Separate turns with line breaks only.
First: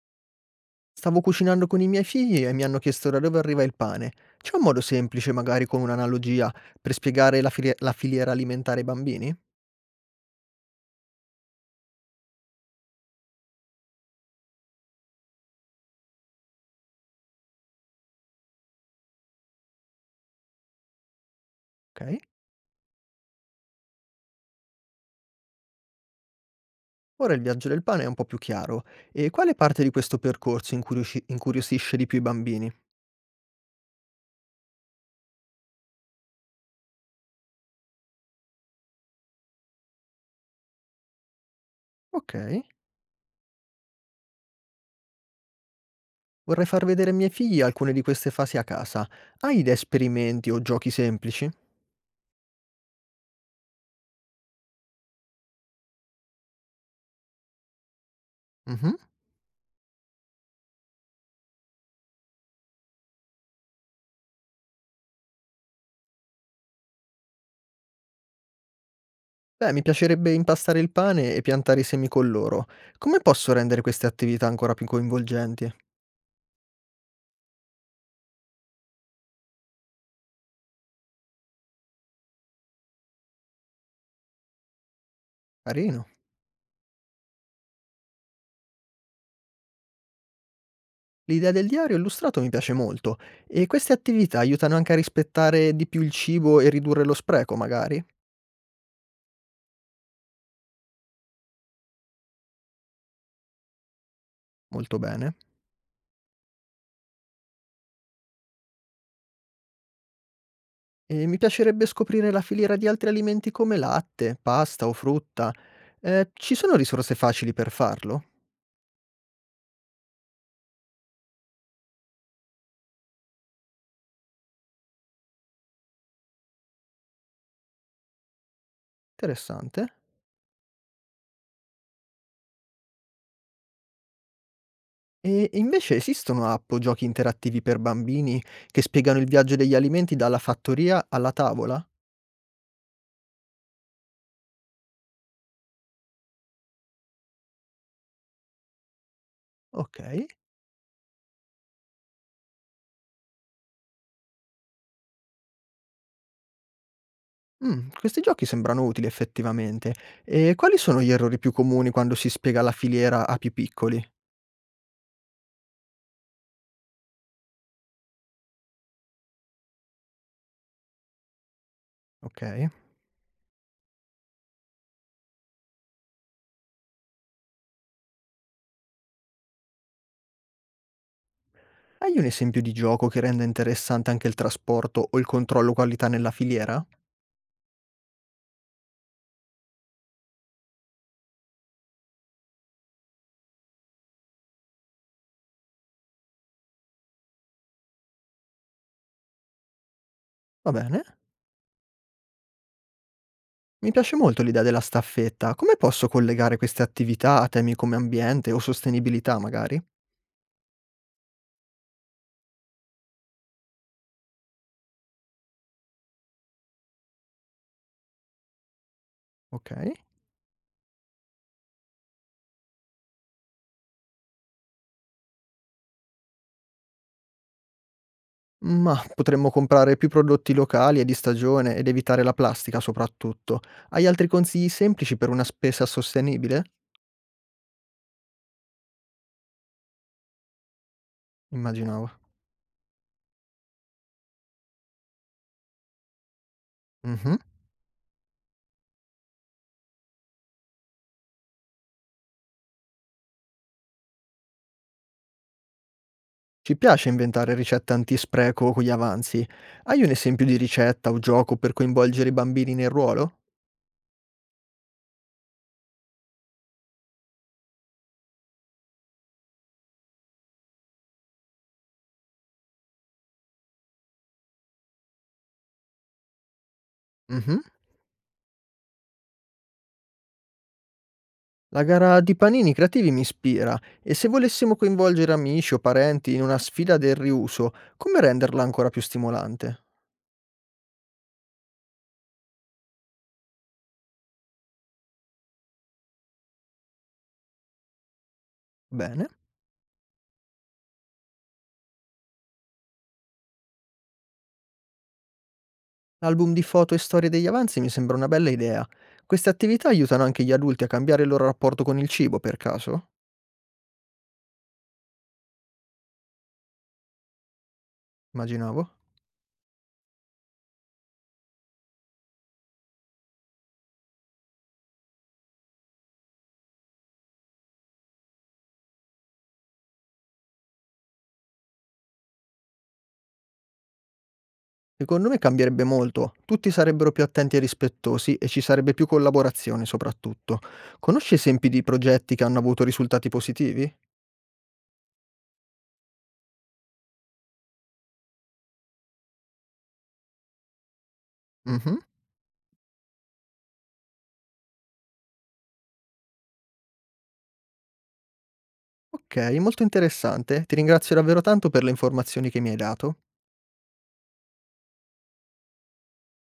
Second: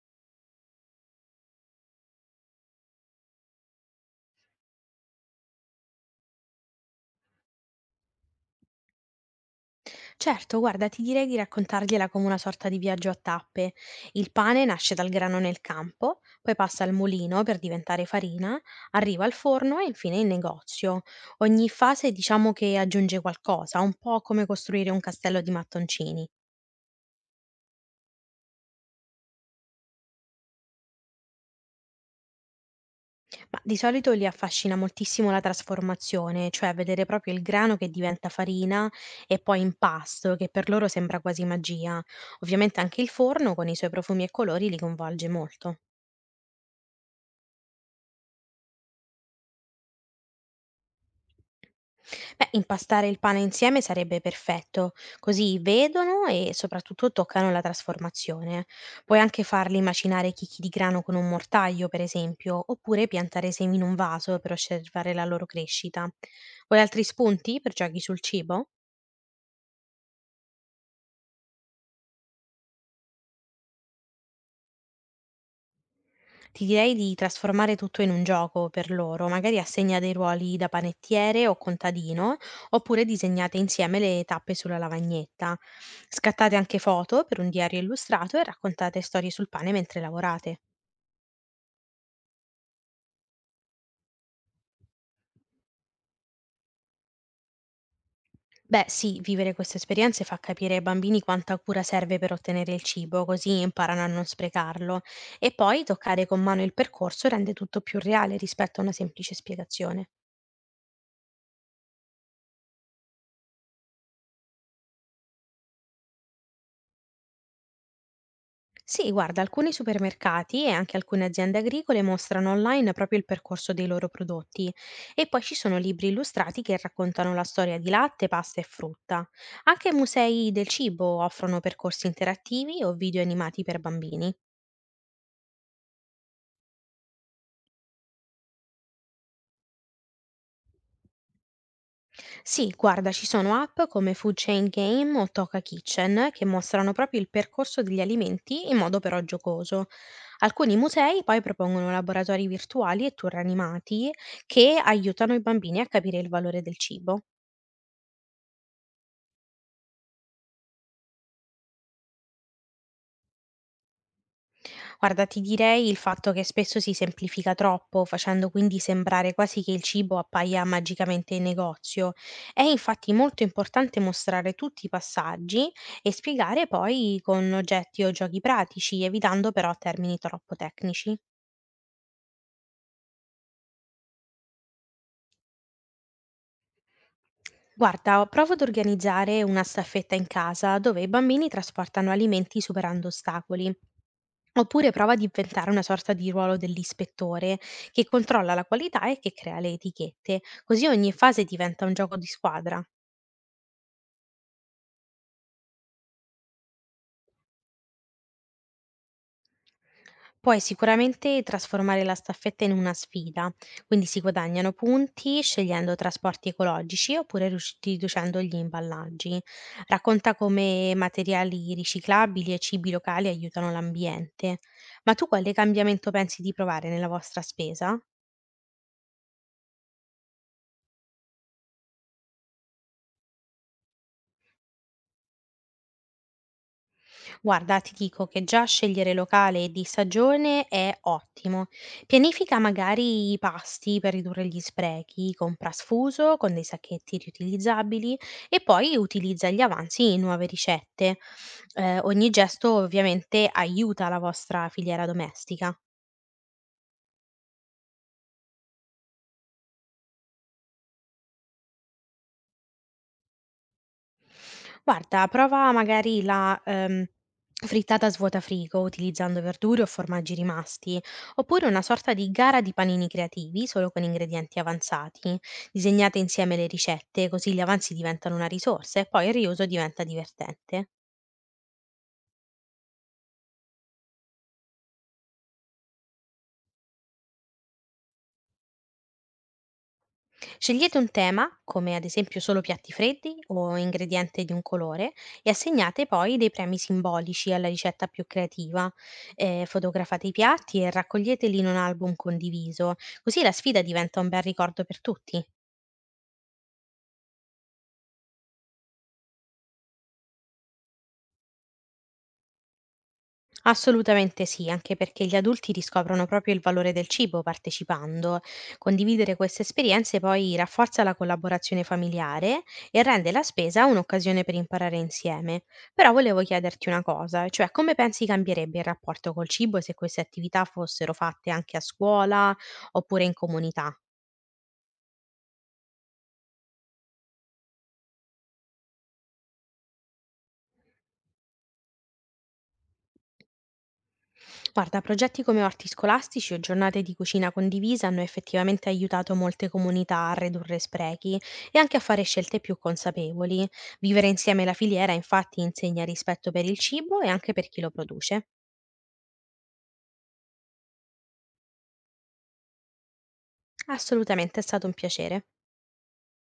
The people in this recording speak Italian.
Stavo cucinando con i miei figli e mi hanno chiesto da dove arriva il pane. C'è un modo semplice, magari con un'analogia, per spiegare la filiera alimentare ai bambini?
Certo, guarda, ti direi di raccontargliela come una sorta di viaggio a tappe. Il pane nasce dal grano nel campo, poi passa al mulino per diventare farina, arriva al forno e infine in negozio. Ogni fase
Ok.
diciamo che aggiunge qualcosa, un po' come costruire un castello di mattoncini.
Ora il viaggio del pane è un po' più chiaro. E quale parte di questo percorso incuriosisce di più i bambini?
Ma di solito li affascina moltissimo la trasformazione, cioè vedere proprio il grano che diventa farina e poi impasto, che per loro sembra quasi magia.
Ok.
Ovviamente anche il forno con i suoi profumi e colori li coinvolge molto.
Vorrei far vedere ai miei figli alcune di queste fasi a casa. Hai idee, esperimenti o giochi semplici?
Beh, impastare il pane insieme sarebbe perfetto, così vedono e soprattutto toccano la trasformazione.
Mhm.
Puoi anche farli macinare chicchi di grano con un mortaio, per esempio, oppure piantare semi in un vaso per osservare la loro crescita. Vuoi altri spunti per giochi sul cibo?
Beh, mi piacerebbe impastare il pane e piantare i semi con loro. Come posso rendere queste attività ancora più coinvolgenti?
Ti direi di trasformare tutto in un gioco per loro, magari assegna dei ruoli da panettiere o contadino, oppure disegnate insieme le tappe sulla lavagnetta.
Carino.
Scattate anche foto per un diario illustrato e raccontate storie sul pane mentre lavorate.
L'idea del diario illustrato mi piace molto e queste attività aiutano anche a rispettare di più il cibo e ridurre lo spreco, magari.
Beh, sì, vivere queste esperienze fa capire ai bambini quanta cura serve per ottenere il cibo, così imparano a non
Molto
sprecarlo.
bene.
E poi toccare con mano il percorso rende tutto più reale rispetto a una semplice spiegazione.
E mi piacerebbe scoprire la filiera di altri alimenti come latte, pasta o frutta. Ci sono risorse facili per farlo?
Sì, guarda, alcuni supermercati e anche alcune aziende agricole mostrano online proprio il percorso dei loro prodotti e poi ci sono libri illustrati che raccontano la storia di latte, pasta e frutta.
Interessante.
Anche musei del cibo offrono percorsi interattivi o video animati per bambini.
E invece esistono app o giochi interattivi per bambini che spiegano il viaggio degli alimenti dalla fattoria alla tavola?
Sì, guarda, ci sono app come Food Chain Game o Toca Kitchen che mostrano proprio il percorso degli alimenti in modo però giocoso.
Ok.
Alcuni musei poi propongono laboratori virtuali e tour animati che aiutano i bambini a capire il valore del cibo.
Questi giochi sembrano utili effettivamente. E quali sono gli errori più comuni quando si spiega la filiera a più piccoli?
Guarda, ti direi il fatto che spesso si semplifica troppo, facendo quindi sembrare quasi che il cibo appaia magicamente in negozio. È
Okay.
infatti molto importante mostrare tutti i passaggi e spiegare poi con oggetti o giochi pratici, evitando però termini troppo tecnici.
Hai un esempio di gioco che renda interessante anche il trasporto o il controllo qualità nella filiera?
Guarda, provo ad organizzare una staffetta in casa dove i bambini trasportano alimenti superando ostacoli. Oppure prova ad inventare una sorta di ruolo dell'ispettore che controlla la qualità e che crea le etichette,
Va
così
bene.
ogni fase diventa un gioco di squadra.
Mi piace molto l'idea della staffetta. Come posso collegare queste attività a temi come ambiente o sostenibilità, magari?
Puoi sicuramente trasformare la staffetta in una sfida, quindi si guadagnano punti scegliendo trasporti ecologici oppure riducendo gli imballaggi.
Okay.
Racconta come materiali riciclabili e cibi locali aiutano l'ambiente. Ma tu quale cambiamento pensi di provare nella vostra spesa?
Ma potremmo comprare più prodotti locali e di stagione ed evitare la plastica soprattutto. Hai altri consigli semplici per una spesa sostenibile?
Guarda, ti dico che già scegliere locale e di stagione è ottimo.
Immaginavo.
Pianifica magari i pasti per ridurre gli sprechi, compra sfuso con dei sacchetti
Mh-mh.
riutilizzabili e poi utilizza gli avanzi in nuove ricette. Ogni gesto ovviamente aiuta la vostra filiera domestica.
Ci piace inventare ricette antispreco con gli avanzi. Hai un esempio di ricetta o gioco per coinvolgere i bambini nel ruolo?
Guarda, prova magari la frittata svuota frigo utilizzando verdure o formaggi rimasti, oppure una sorta di gara di panini creativi solo con ingredienti avanzati. Disegnate insieme le ricette, così
Mh-mh.
gli avanzi diventano una risorsa e poi il riuso diventa divertente.
La gara di panini creativi mi ispira, e se volessimo coinvolgere amici o parenti in una sfida del riuso, come renderla ancora più stimolante?
Scegliete un tema, come ad esempio solo piatti freddi o ingrediente di un colore, e assegnate poi dei premi simbolici alla ricetta più creativa.
Bene.
Fotografate i piatti e raccoglieteli in un album condiviso, così la sfida diventa un bel ricordo per tutti.
L'album di foto e storie degli avanzi mi sembra una bella idea. Queste attività aiutano anche gli adulti a cambiare il loro rapporto con il cibo, per caso?
Assolutamente sì, anche perché gli adulti riscoprono proprio il valore del cibo partecipando.
Immaginavo.
Condividere queste esperienze poi rafforza la collaborazione familiare e rende la spesa un'occasione per imparare insieme. Però volevo chiederti una cosa, cioè come pensi cambierebbe il rapporto col cibo se queste attività fossero fatte anche a scuola oppure in comunità?
Secondo me cambierebbe molto, tutti sarebbero più attenti e rispettosi e ci sarebbe più collaborazione soprattutto. Conosci esempi di progetti che hanno avuto risultati positivi?
Guarda, progetti come orti scolastici o giornate di cucina condivisa hanno effettivamente aiutato molte comunità a ridurre sprechi e anche a
Mh-mh.
fare scelte più consapevoli. Vivere insieme la filiera infatti insegna rispetto per il cibo e anche per chi lo produce.
Ok, molto interessante. Ti ringrazio davvero tanto per le informazioni che mi hai dato.
Assolutamente è stato un piacere.